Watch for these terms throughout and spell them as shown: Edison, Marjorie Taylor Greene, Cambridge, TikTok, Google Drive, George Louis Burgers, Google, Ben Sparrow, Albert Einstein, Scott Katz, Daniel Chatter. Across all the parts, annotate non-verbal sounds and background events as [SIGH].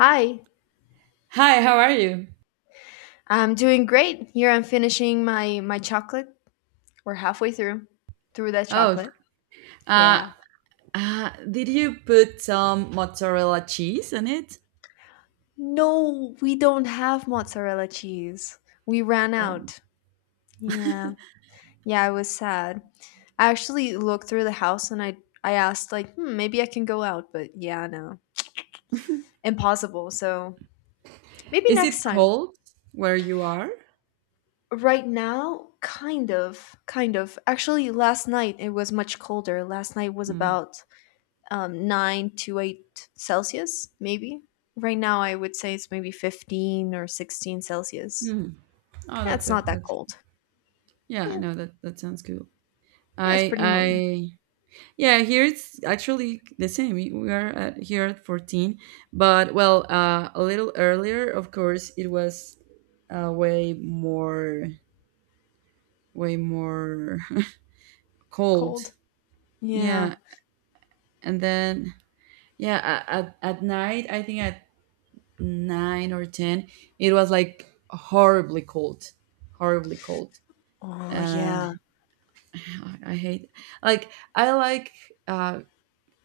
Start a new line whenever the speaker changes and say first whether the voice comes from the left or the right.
left: Hi,
right: Hi, how are you?
left: I'm doing great. Here I'm finishing my chocolate. We're halfway through that
right: Oh,
left: chocolate.
right: uh,
left: Yeah.
right: did you put some mozzarella cheese in it?
left: No, we don't have mozzarella cheese. We ran
right: Oh.
left: out. Yeah. Yeah, I was sad. I actually looked through the house and I asked, like, "Hmm, maybe I can go out." But yeah, no. Impossible. So, maybe
right: Is
left: next
right: it
left: time.
right: cold where you are?
left: Right now, kind of, kind of. Actually, last night it was much colder. Last night was
right: Mm.
left: about 9 to 8 Celsius, maybe. Right now, I would say it's maybe 15 or 16 Celsius.
right: Mm. Oh,
left: Yeah,
right: that's
left: it's
right: a
left: not that cold.
right: yeah.
left: Yeah,
right: No, that sounds cool.
left: yeah, it's pretty normal.
right: I yeah. Here it's actually the same. We are at, here at 14, but, well, a little earlier, of course, it was way more way more [LAUGHS] cold.
left: Cold. Yeah.
right: Yeah, and then, yeah, at night, I think at 9 or 10, it was like horribly cold, horribly cold.
left: Oh,
right: And
left: yeah.
right: [SIGHS] I hate, like, uh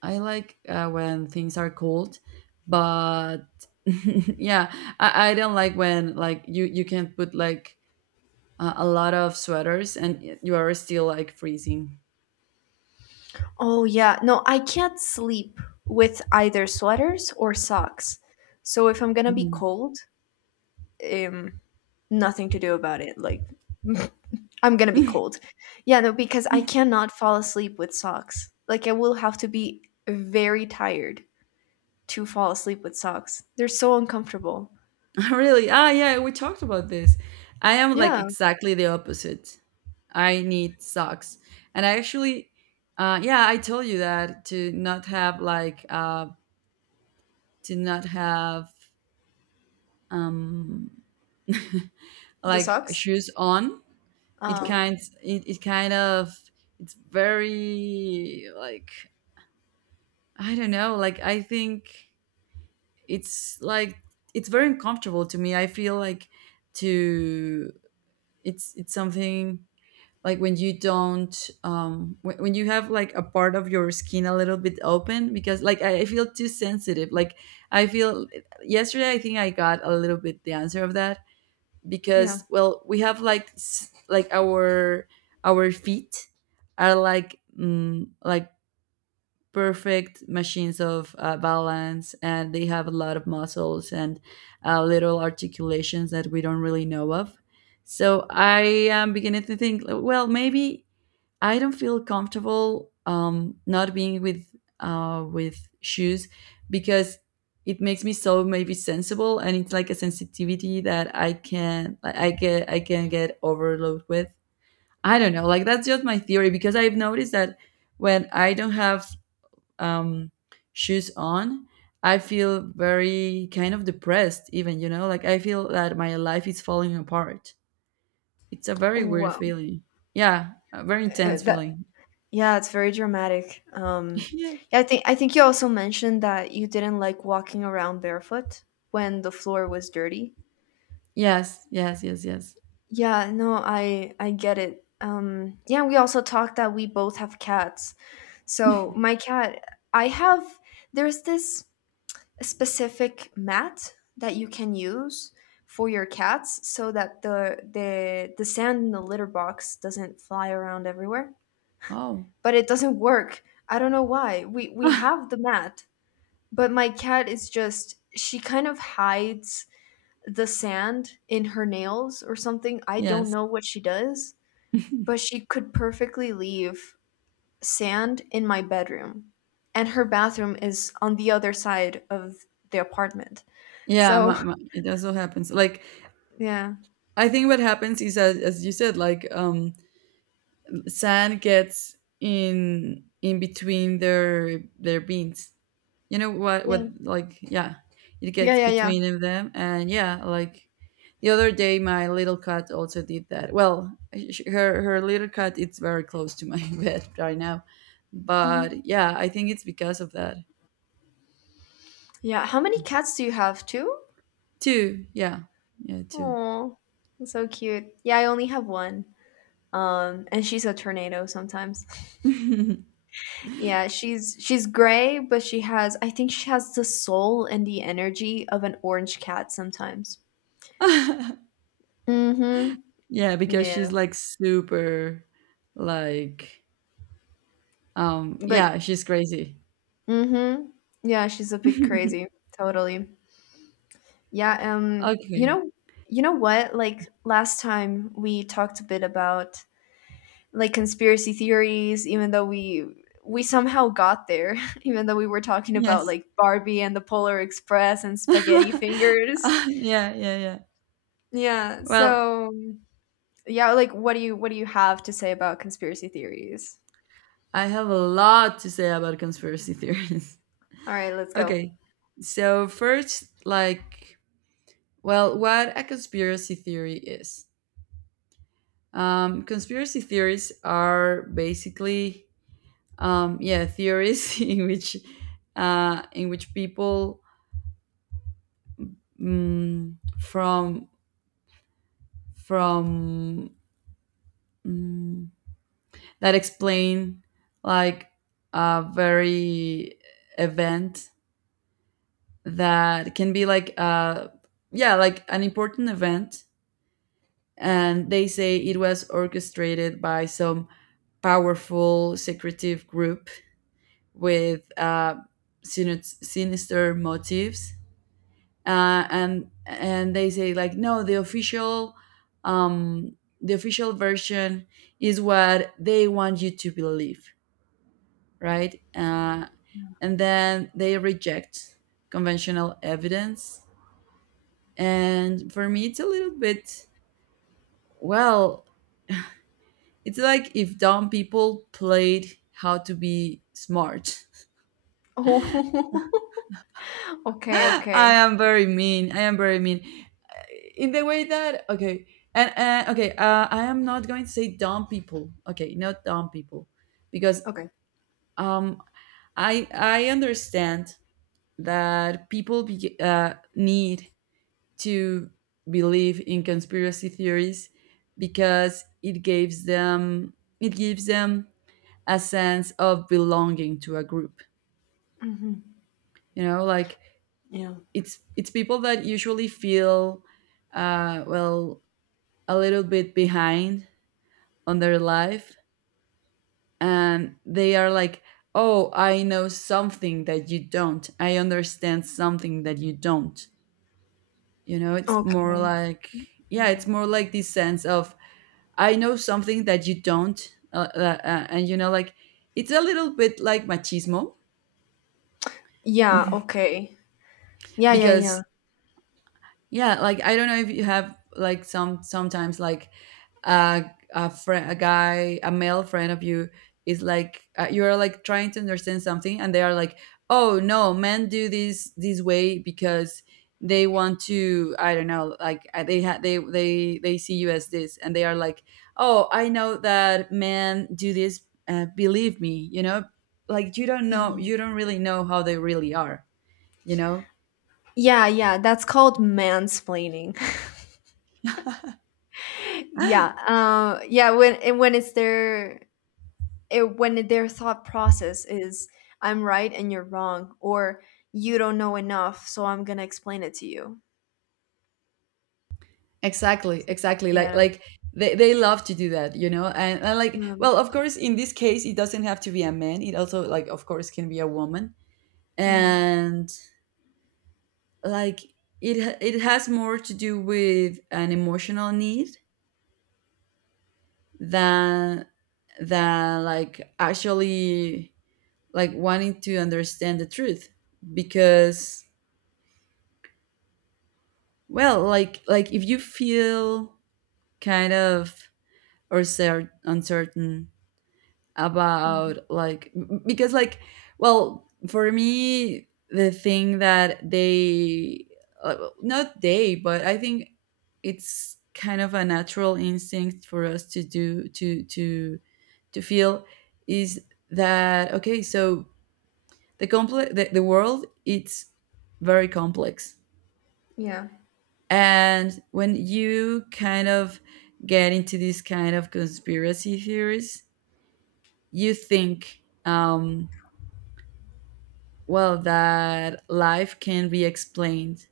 right: I like, when things are cold, but [LAUGHS] yeah, I don't like when, like, you can put, like, a lot of sweaters and you are still like freezing.
left: Oh, yeah. No, I can't sleep with either sweaters or socks. So if I'm gonna be
right: Mhm.
left: cold, um, nothing to do about it. Like, [LAUGHS] I'm gonna be
right: [LAUGHS]
left: cold. Yeah, no, because I cannot fall asleep with socks. Like, I will have to be very tired to fall asleep with socks. They're so uncomfortable.
right: [LAUGHS] Really? Ah, yeah, we talked about this. I am, like,
left: Yeah,
right: exactly the opposite. I need socks. And I actually, yeah, I told you that, to not have like, to not have, um, [LAUGHS]
left: the
right: like
left: socks.
right: shoes on.
left: Um,
right: It kind of, it's very like, I don't know, like, I think it's like, it's very uncomfortable to me. I feel like, to, it's something like when you don't, when you have, like, a part of your skin a little bit open, because, like, I feel too sensitive. Like, I feel yesterday I think I got a little bit the answer of that,
left: yeah.
right: because, well, we have like, like, our feet are like, like, perfect machines of, balance, and they have a lot of muscles and, little articulations that we don't really know of. So I am beginning to think, well, maybe I don't feel comfortable, not being with, with shoes, because it makes me so maybe sensible, and it's like a sensitivity that I can, like, I can get overloaded with. I don't know, like, that's just my theory, because I've noticed that when I don't have, um, shoes on, I feel very kind of depressed. Even like, I feel that my life is falling apart. It's a very weird
left: Wow.
right: feeling. Yeah, a very intense
left: That
right: feeling.
left: Yeah, it's very dramatic.
right: [LAUGHS]
left: Yeah, I think you also mentioned that you didn't like walking around barefoot when the floor was dirty.
right: Yes, yes, yes, yes.
left: Yeah, no, I get it. Yeah, we also talked that we both have cats. So my cat, I have. There's this specific mat that you can use for your cats so that the sand in the litter box doesn't fly around everywhere,
right: Oh,
left: but it doesn't work. I don't know why we
right: [LAUGHS]
left: have the mat. But my cat is just, she kind of hides the sand in her nails or something. I don't
right: yes.
left: know what she does, but she could perfectly leave sand in my bedroom, and her bathroom is on the other side of the apartment.
right: Yeah,
left: So
right: it also happens. Like,
left: yeah.
right: I think what happens is, as you said, like, sand gets in between their beans. You know what?
left: Yeah.
right: Like, yeah, it
left: Yeah,
right: gets
left: yeah, yeah.
right: between of them, and, yeah, like the other day, my little cat also did that. Well, her little cat, it's very close to my [LAUGHS] bed right now,
left: Mhm.
right: but yeah, I think it's because of that
left: Yeah. How many cats do you have? Two?
right: too. Yeah, yeah, too.
left: Oh, so cute. Yeah, I only have one. And she's a tornado sometimes. [LAUGHS]
right: [LAUGHS]
left: Yeah, she's gray, but she has, I think, she has the soul and the energy of an orange cat sometimes. Mm-hmm.
right: Yeah, because she's
left: Yeah.
right: like super, like,
left: Like,
right: yeah, she's crazy.
left: mm-hmm. Yeah, she's a bit crazy.
right: [LAUGHS]
left: Totally. Yeah, you
right: Okay.
left: know, you know what? Like last time we talked a bit about, like, conspiracy theories, even though we somehow got there, [LAUGHS] even though we were talking about,
right: Yes.
left: like, Barbie and the Polar Express and spaghetti
right: [LAUGHS]
left: fingers.
right: Yeah, yeah, yeah.
left: Yeah.
right: Well,
left: So yeah, like, what do you have to say about conspiracy theories?
right: I have a lot to say about conspiracy theories.
left: All right, let's
right: [LAUGHS]
left: go.
right: Okay.
left: [LAUGHS]
right: So first, like, well, what a conspiracy theory is. Conspiracy theories are basically, yeah, theories [LAUGHS] in which, in which people, mm, from from, mm, that explain, like, a very event that can be like, yeah, like, an important event, and they say it was orchestrated by some powerful, secretive group, with, sinister, sinister motives, and they say, like, no, the official, um the official version is what they want you to believe, right. And then they reject conventional evidence, and for me it's a little bit, well, it's like if dumb people played how to be smart.
left: Oh,
right: [LAUGHS]
left: okay,
right: I
left: okay,
right: am very mean. I am very mean. In the way that, okay, and, okay, I am not going to say dumb people. Okay, not dumb people, because,
left: okay.
right: um I understand that people, need to believe in conspiracy theories, because it gives them, it gives them a sense of belonging to a group.
left: Hmm.
right: You know, like, it's people that usually feel, well, a little bit behind on their life, and they are like, oh, I know something that you don't, I understand something that you don't, you know, it's more
left: Okay.
right: like, yeah,
left: Yeah.
right: it's more like this sense of, I know something that you don't, and, you know, like, it's a little bit like machismo.
left: Yeah, okay. Yeah, yeah,
right: Because,
left: yeah.
right: yeah, like, I don't know if you have like, sometimes like, uh, a friend, a guy, a male friend of you is like, you are like trying to understand something, and they are like, "Oh, no, men do this way because they want to." I don't know, like, they ha- they see you as this, and they are like, "Oh, I know that men do this. Believe me, you know." Like, you don't know,
left: Mhm.
right: you don't really know how they really are, you know.
left: Yeah, yeah, that's called mansplaining. [LAUGHS] Yeah.
right: [LAUGHS]
left: Yeah, when and when it's their it, when their thought process is, "I'm right and you're wrong," or, "You don't know enough, so I'm gonna explain it to you."
right: Exactly,
left: So,
right: exactly,
left: yeah.
right: they love to do that, you know, and, like,
left: um,
right: well, of course, in this case, it doesn't have to be a man, it also, like, of course, can be a woman.
left: mhm,
right: And, like, it has more to do with an emotional need than like actually, like, wanting to understand the truth. Because, well, like, if you feel kind of, or, uncertain,
left: yeah,
right: about, like, because, like, well, for me the thing that they, not they, but I think, it's kind of a natural instinct for us to do, to feel, is that, okay, so the complex, the world, it's very complex.
left: yeah.
right: And when you kind of get into these kind of conspiracy theories, you think, well, that life can be explained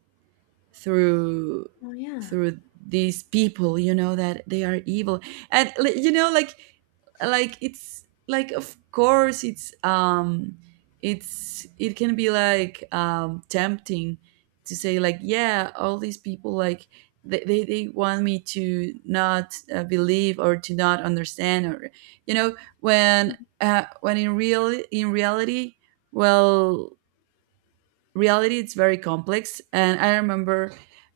right: through,
left: Oh, yeah,
right: these people, you know, that they are evil, and, like, it's like, of course it's, it's, it can be like, tempting, to say, like, yeah, all these people, like, they want me to not, believe, or to not understand, or, you know, when, when, in reality, well, reality it's very complex. And I remember,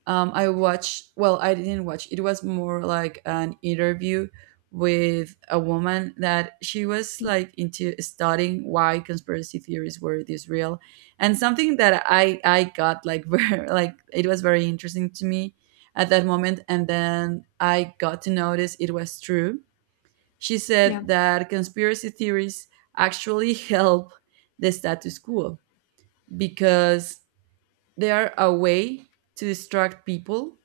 right: I watched, well, I didn't watch, it was more like an interview with a woman, that she was like into studying why conspiracy theories were this real, and something that I got, like, [LAUGHS] very like, it was very interesting to me at that moment, and then I got to notice it was true. She
left: yeah.
right: said that conspiracy theories actually [LAUGHS] help the status quo, because they are a way to distract people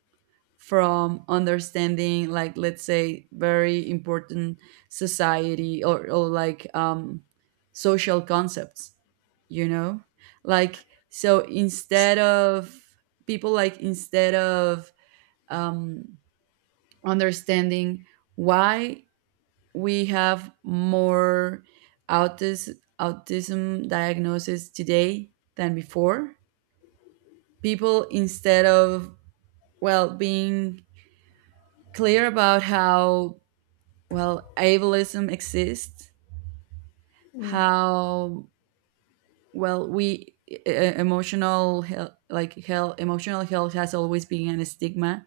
right: from understanding, like, let's say, very important society, or, like, social concepts, you know, like, so
left: S-
right: instead of, people like instead of, um understanding, why we have more autism diagnosis today than before, people, instead of, well, being clear about how, well, ableism exists,
left: yeah.
right: how, well, emotional health, like, health emotional health has always been a stigma,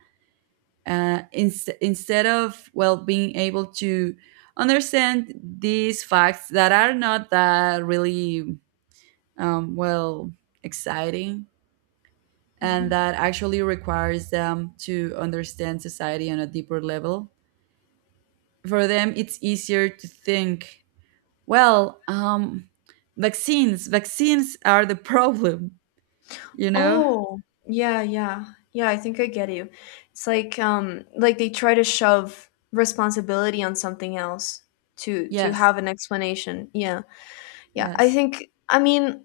right: instead of, well, being able to understand these facts that are not that really, well, exciting, and
left: Hmm.
right: that actually requires them to understand society on a deeper level. For them it's easier to think, well, vaccines are the [LAUGHS] problem, you know.
left: Oh, yeah, yeah, yeah. I think I get you. It's like, like, they try to shove responsibility on something else to
right: Yes.
left: have an explanation. Yeah, yeah. I
right: Yes.
left: think, I mean,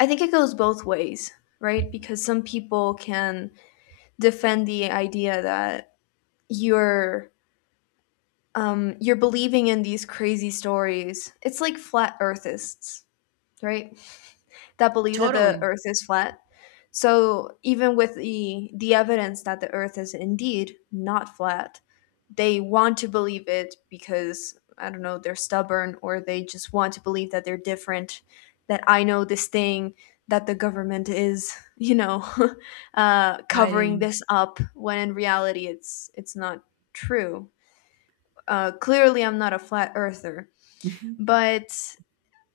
left: I think it goes both ways, right? Because some people can defend the idea that you're you're believing in these crazy stories. It's like flat earthists, right? That believe that the
right: Totally.
left: earth is flat. So even with the evidence that the earth is indeed not flat, they want to believe it because, I don't know, they're stubborn, or they just want to believe that they're different, that I know this thing that the government is, [LAUGHS] covering
right: Hiding.
left: this up, when in reality it's not true. Clearly, I'm not a flat earther,
right: [LAUGHS]
left: but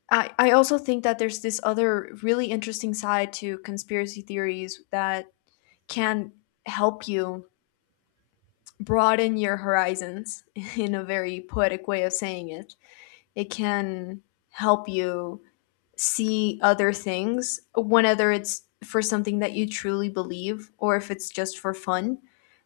left: I also think that there's this other really interesting side to conspiracy theories that can help you broaden your horizons [LAUGHS] in a very poetic way of saying it. It can help you see other things, whether it's for something that you truly believe or if it's just for fun.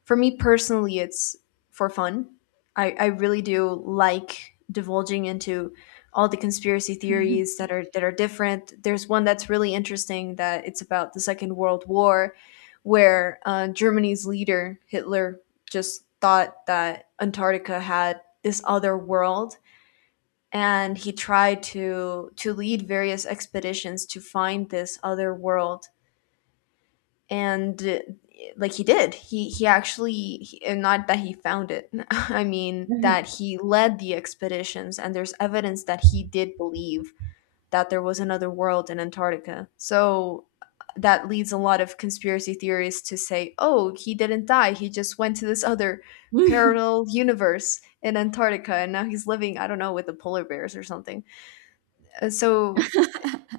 left: For me personally, it's for fun. I really do like divulging into all the conspiracy theories that are different. There's one that's really interesting that it's about the Second World War, where Germany's leader Hitler just thought that Antarctica had this other world, and he tried to lead various expeditions to find this other world, and like he did he actually he, and not that he found it, [LAUGHS] I mean, that he led the expeditions. And there's evidence that he did believe that there was another world in Antarctica. So that leads a lot of conspiracy theories to say, "Oh, he didn't die, he just went to this other parallel universe in Antarctica, and now he's living, I don't know, with the polar bears or something." So,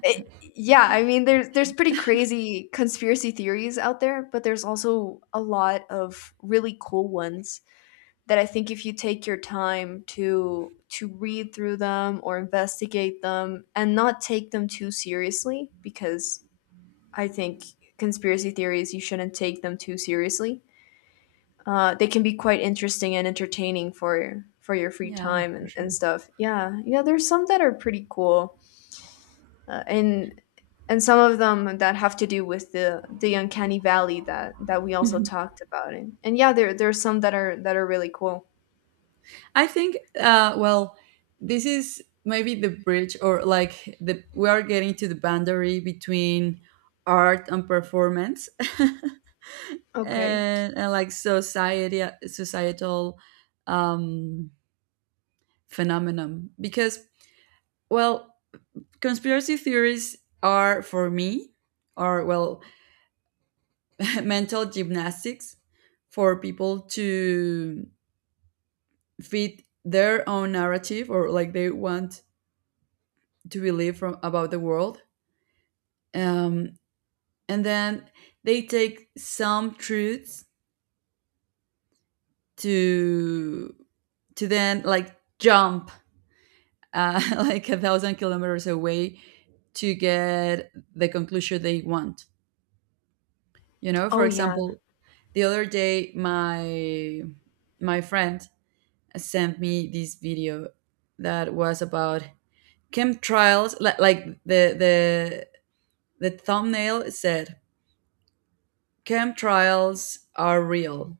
left: yeah, I mean, there's pretty crazy conspiracy theories out there, but there's also a lot of really cool ones that I think if you take your time to read through them or investigate them, and not take them too seriously, because I think conspiracy theories, you shouldn't take them too seriously. They can be quite interesting and entertaining for your free
right: Yeah,
left: time
right: for
left: and,
right: sure.
left: and
right: [LAUGHS]
left: stuff. Yeah, yeah, there's some that are pretty cool. Uh, and and some of them that have to do with the uncanny valley that we also
right: Mhm.
left: talked about, and yeah, there are some that are really cool.
right: I think, well, this is maybe the bridge, or like, the we are getting to the boundary between art and performance. [LAUGHS]
left: Okay.
right: And, like, society societal, um phenomenon, because, well, conspiracy theories are, for me, are well, [LAUGHS] mental gymnastics for people to fit their own narrative, or like they want to believe from about the world. Um, and then they take some truths to, then, like, jump, [LAUGHS] like 1,000 kilometers away to get the conclusion they want. You know, for
left: Oh, yeah.
right: example, the other day, my friend sent me this video that was about chemtrails, like, the thumbnail said chemtrails are real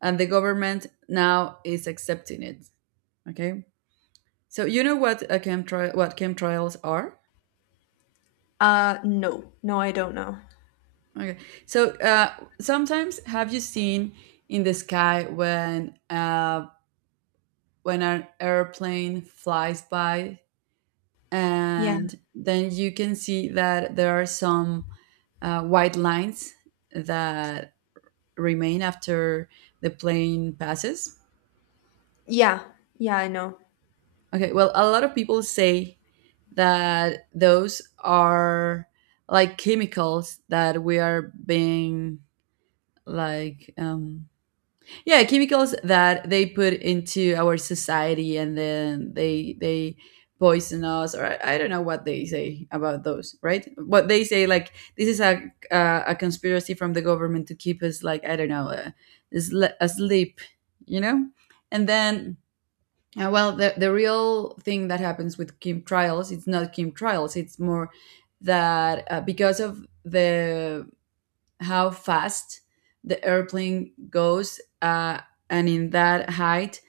right: and the government now is accepting it. Okay? So you know what a chemtrail, what chemtrails are?
left: No, no, I don't know.
right: Okay. So, sometimes, have you seen in the sky when a, when an airplane flies by,
left: Yeah,
right: and then you can see that there are some, white lines that remain after the plane passes.
left: yeah, yeah, I know.
right: Okay, well, a lot of people say that those are like chemicals that we are being, like, yeah, chemicals that they put into our society, and then they poison us. Or, I don't know what they say about those, right. What they say, like, this is a, a conspiracy from the government to keep us like, I don't know, asleep, you know. And then, well, the real thing that happens with chem trials, it's not chem trials, it's more that, because of the, how fast the airplane goes, and in that height,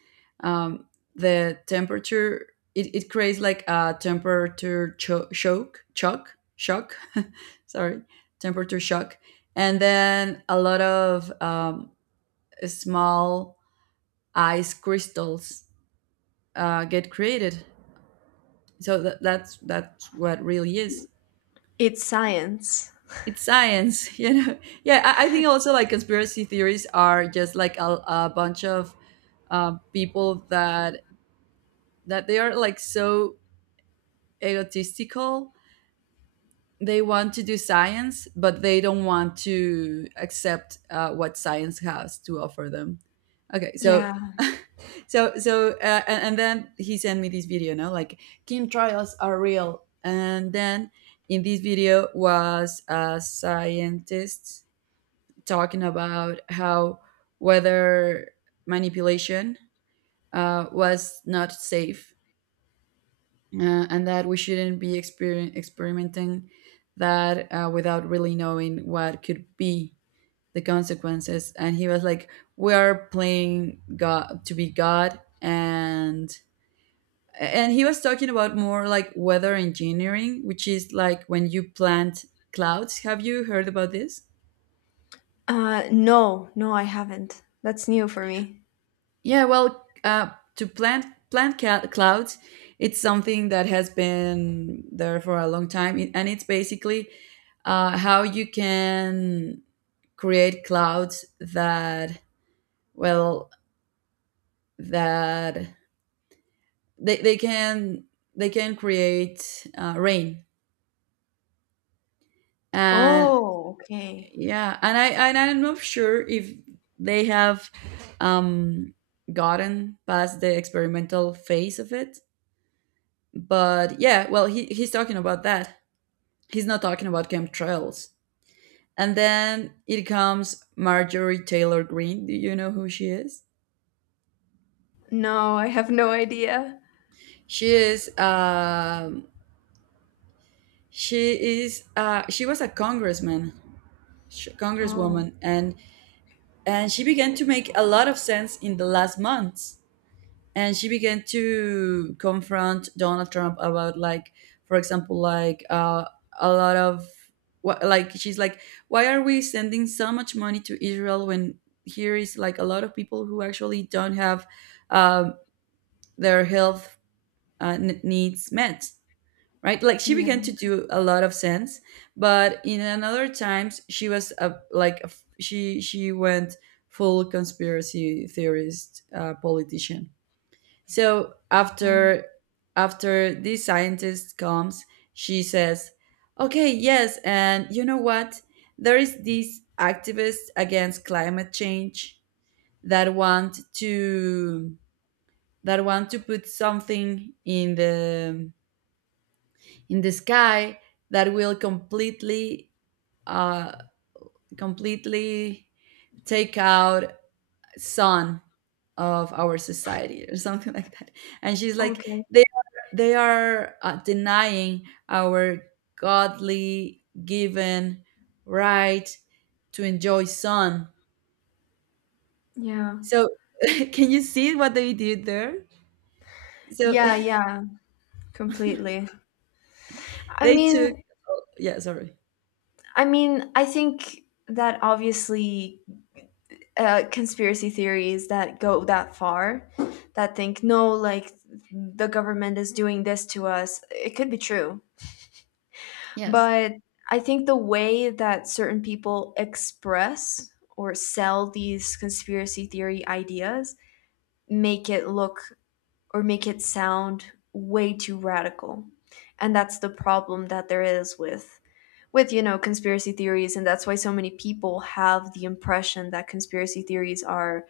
right: um, the temperature, it creates like a temperature shock, shock, shock. [LAUGHS] Sorry, temperature shock, and then a lot of small ice crystals get created. So that's what really is.
left: It's science.
right: It's science. [LAUGHS] Yeah, I think also like conspiracy theories are just like a bunch of people that they are like so egotistical. They want to do science, but they don't want to accept what science has to offer them. Okay, so
left: Yeah.
right: [LAUGHS] and then he sent me this video, no, like kim trials are real, and then in this video was a scientist talking about how whether manipulation was not safe, and that we shouldn't be experimenting, that without really knowing what could be the consequences. And he was like, "We are playing God to be God," and he was talking about more like weather engineering, which is like when you plant clouds. Have you heard about this?
left: No, no, I haven't. That's new for me.
right: Yeah, well, to plant clouds, it's something that has been there for a long time. And it's basically how you can create clouds that, well, that they can they can create rain, and
left: Oh, okay.
right: yeah, and I'm not sure if they have um, gotten past the experimental phase of it. But yeah, well, he's talking about that. He's not talking about chemtrails. And then it comes Marjorie Taylor Greene. Do you know who she is?
left: No, I have no idea.
right: She is. She is. She was a congressman,
left: Oh,
right: congresswoman, and she began to make a lot of sense in the last months, and she began to confront Donald Trump about, like, for example, like a lot of what, like she's like, why are we sending so much money to Israel when here is like a lot of people who actually don't have um, their health needs met, right? Like she
left: yeah.
right: began to do a lot of sense, but in another times she was a, like a f she went full conspiracy theorist politician. So
left: Mm.
right: after this scientist comes, she says, "Okay, yes, and you know what? There is these activists against climate change that want to put something in the sky that will completely uh completely take out son of our society," or [LAUGHS] something like that. And she's like,
left: Okay,
right: they are, denying our godly given right to enjoy sun.
left: yeah,
right: So [LAUGHS] can you see what they did there? So
left: yeah, yeah, completely.
right: [LAUGHS]
left: I
right: they took.
left: mean,
right: Yeah, sorry.
left: I think that obviously conspiracy theories that go that far, that think, no, like, the government is doing this to us, it could be true.
right: Yes.
left: But I think the way that certain people express or sell these conspiracy theory ideas make it look or make it sound way too radical. And that's the problem that there is with you know conspiracy theories, and that's why so many people have the impression that conspiracy theories are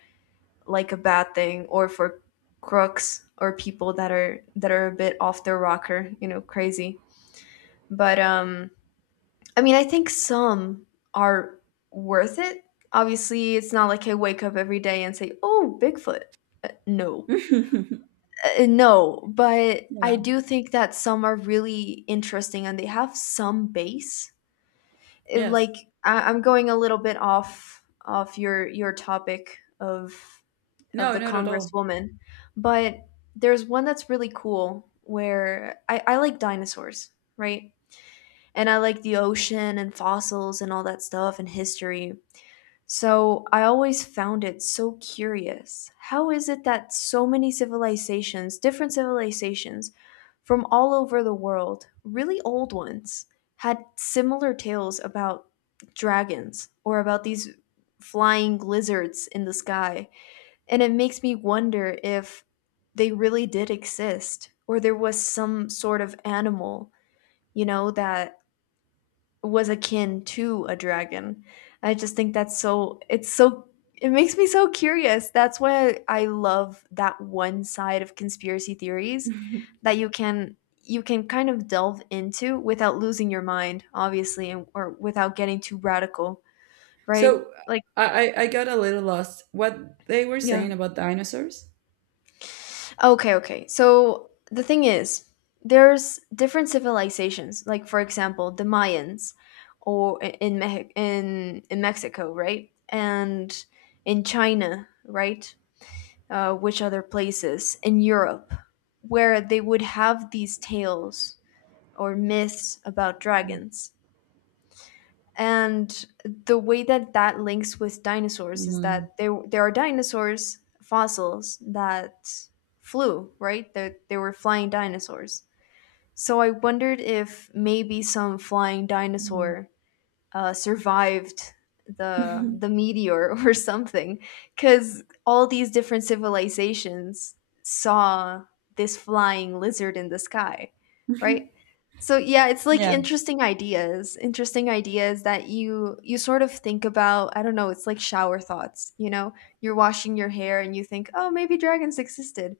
left: like a bad thing or for crooks or people that are a bit off their rocker, you know, crazy. But I mean, I think some are worth it. Obviously, it's not like I wake up every day and say, "Oh, Bigfoot." No.
right: [LAUGHS]
left: No, but I
right: Yeah.
left: do think that some are really interesting, and they have some base. It-
right: Yes.
left: like I'm going a little bit off your topic of
right: No,
left: the
right: not at all.
left: congresswoman, but there's one that's really cool where I like dinosaurs, right? And I like the ocean and fossils and all that stuff and history. So I always found it so curious. How is it that so many civilizations, different civilizations from all over the world, really old ones, had similar tales about dragons or about these flying lizards in the sky? And it makes me wonder if they really did exist, or there was some sort of animal, you know, that was akin to a dragon. I just think that's so, it's so, it makes me so curious. That's why I love that one side of conspiracy theories
right: [LAUGHS]
left: that you can kind of delve into without losing your mind, obviously, and, or without getting too radical, right?
right: So
left: Like,
right: I got a little lost what they were
left: yeah.
right: saying about dinosaurs.
left: Okay, okay. So the thing is, there's different civilizations. Like, for example, the Mayans, or in Mexico, right? And in China, right? Which other places in Europe where they would have these tales or myths about dragons? And the way that links with dinosaurs is that
right: Mm.
left: there are dinosaurs fossils that flew, right? That they were flying dinosaurs. So I wondered if maybe some flying
right: Mm.
left: dinosaur survived the
right: [LAUGHS]
left: meteor [LAUGHS] or something, because all these different civilizations saw this flying lizard in the sky, right? So yeah, it's like
right: Yeah.
left: interesting ideas, interesting ideas that you sort of think about. I don't know, it's like shower thoughts, you know, you're washing your hair and you think, "Oh, maybe dragons existed,"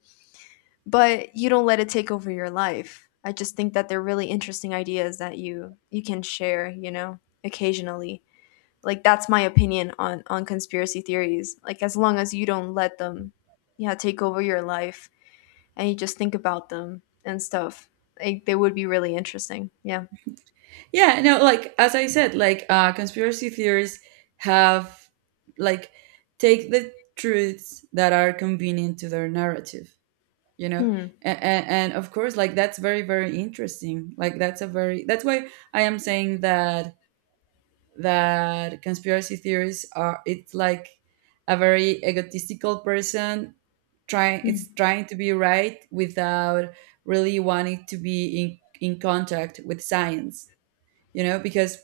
left: but you don't let it take over your life. I just think that they're really interesting ideas that you can share, you know, occasionally. Like, that's my opinion on conspiracy theories. Like, as long as you don't let them, yeah, take over your life, and you just think about them and stuff, like, they would be really interesting. Yeah.
right: Yeah. No, like as I said, like conspiracy theories have, like, take the truths that are convenient to their narrative, you know?
left: Hmm.
right: And, of course, like that's very, very interesting. Like that's a very that's why I am saying that conspiracy theories are, it's like a very egotistical person trying, it's
left: Hmm.
right: trying to be right without really wanting to be in contact with science, you know? Because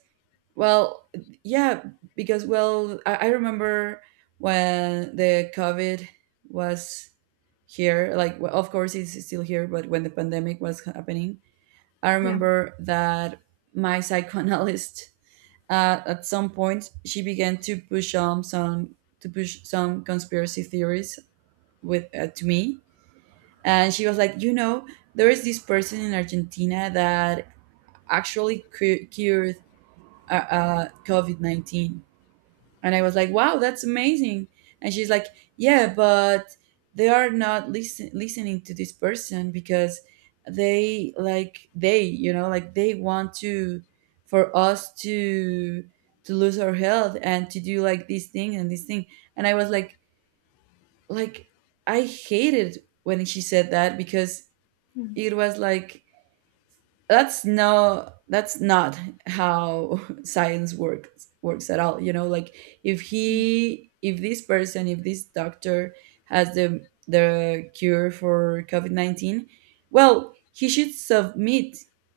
right: well, yeah, because, well, I remember when the COVID was here. Like, well, of course, it's still here, but when the pandemic was happening, I
left: Yeah.
right: remember that my [LAUGHS] psychoanalyst, at some point, she began to push on some to push some conspiracy theories with to me, and she was like, you know, there is this person in Argentina that actually cured COVID 19. And I was like, wow, that's amazing. And she's like, yeah, but they are not listening to this person because they like they, you know, like they want to for us to lose our health and to do like this thing. And I was like I hated when she said that because
left: Hmm.
right: it was like, that's no, that's not how [LAUGHS] science works at all, you know? Like if he, if this person, if this doctor has the cure for covid-19, well, he should submit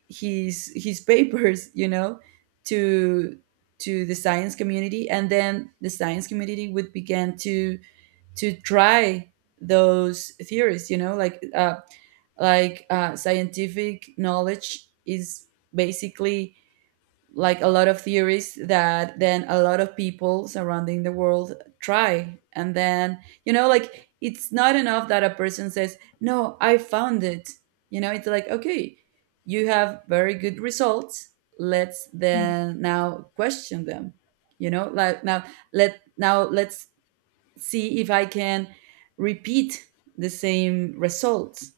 right: his [LAUGHS] papers, you know, to the science community, and then the science community would begin to try those theories, you know? Like scientific knowledge is basically like a lot of theories that then a lot of people surrounding the world try, and then, you know, like it's not enough that a person says, no, I found it, you know? It's like, okay, you have very good results, let's then now question them, you know? Like now let now let's see if I can repeat the same results.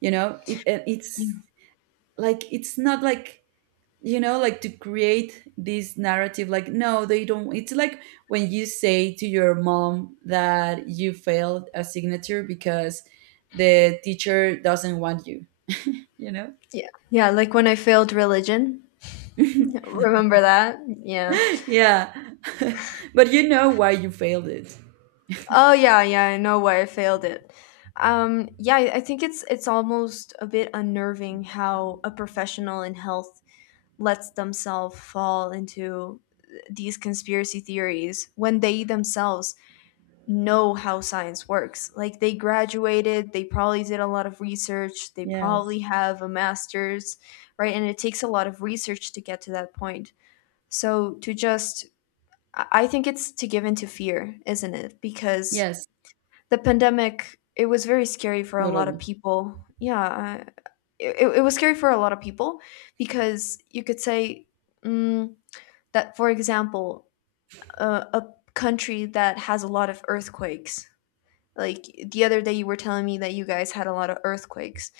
right: You know, it's
left: Yeah,
right: like, it's not like, you know, like to create this narrative, like, no, they don't. It's like when you say to your mom that you failed a signature because the teacher doesn't want you, you know?
left: yeah, yeah. Like when I failed religion,
right: [LAUGHS]
left: remember that? Yeah.
right: Yeah. [LAUGHS] But you know why you failed it.
left: Oh, yeah, yeah, I know why I failed it. Yeah, I think it's almost a bit unnerving how a professional in health lets themselves fall into these conspiracy theories when they themselves know how science works. Like they graduated, they probably did a lot of research, they
right: Yes.
left: probably have a master's, right? And it takes a lot of research to get to that point. So, to just, I think, it's to give into fear, isn't it? Because
right: Yes,
left: the pandemic, it was very scary for a lot of
right: totally.
left: people. Yeah, it was scary for a lot of people, because you could say, mm, that for example, a country that has a lot of earthquakes, like the other day you were telling me that you guys had a lot of earthquakes,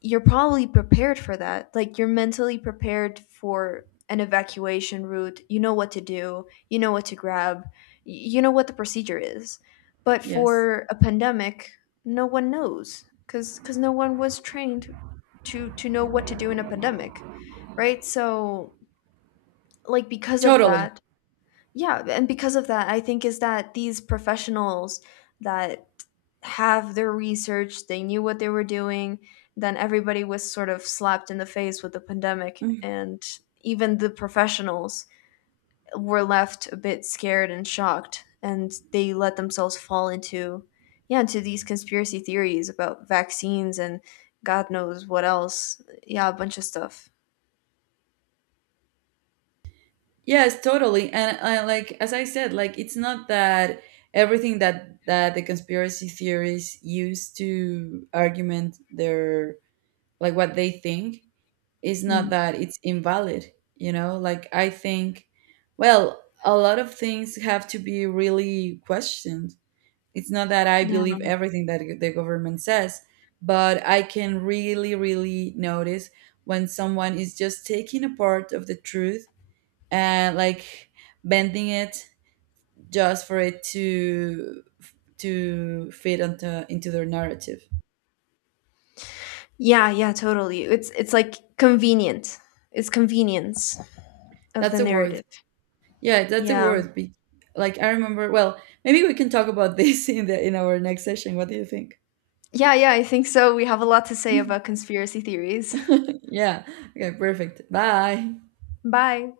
left: you're probably prepared for that. Like, you're mentally prepared for an evacuation route, you know what to do, you know what to grab, you know what the procedure is. But
right: Yes,
left: for a pandemic, no one knows, because no one was trained to know what to do in a pandemic, right? So, like, because of
right: totally.
left: that, yeah, and because of that, I think, is that these professionals that have their research, they knew what they were doing, then everybody was sort of slapped in the face with the pandemic,
right: Mm-hmm.
left: and even the professionals were left a bit scared and shocked, and they let themselves fall into, yeah, into these conspiracy theories about vaccines and God knows what else. Yeah, a bunch of stuff.
right: Yes, totally. And I, like as I said, like it's not that everything that the conspiracy theories use to argument their like what they think is not
left: Mm,
right: that it's invalid, you know? Like I think, well, a lot of things have to be really questioned. It's not that I
left: yeah.
right: believe everything that the government says, but I can really really notice when someone is just taking a part of the truth and like bending it just for it to fit onto into their narrative.
left: Yeah, yeah, totally. It's like convenient. It's convenience of the
right: That's a word.
left: narrative.
right: Yeah, that's a
left: Yeah.
right: word. Be- like I remember. Well, maybe we can talk about this [LAUGHS] in the in our next session. What do you think?
left: Yeah, yeah, I think so. We have a lot to say about
right: [LAUGHS]
left: conspiracy theories.
right: Yeah. Okay. Perfect. Bye.
left: [LAUGHS] Bye.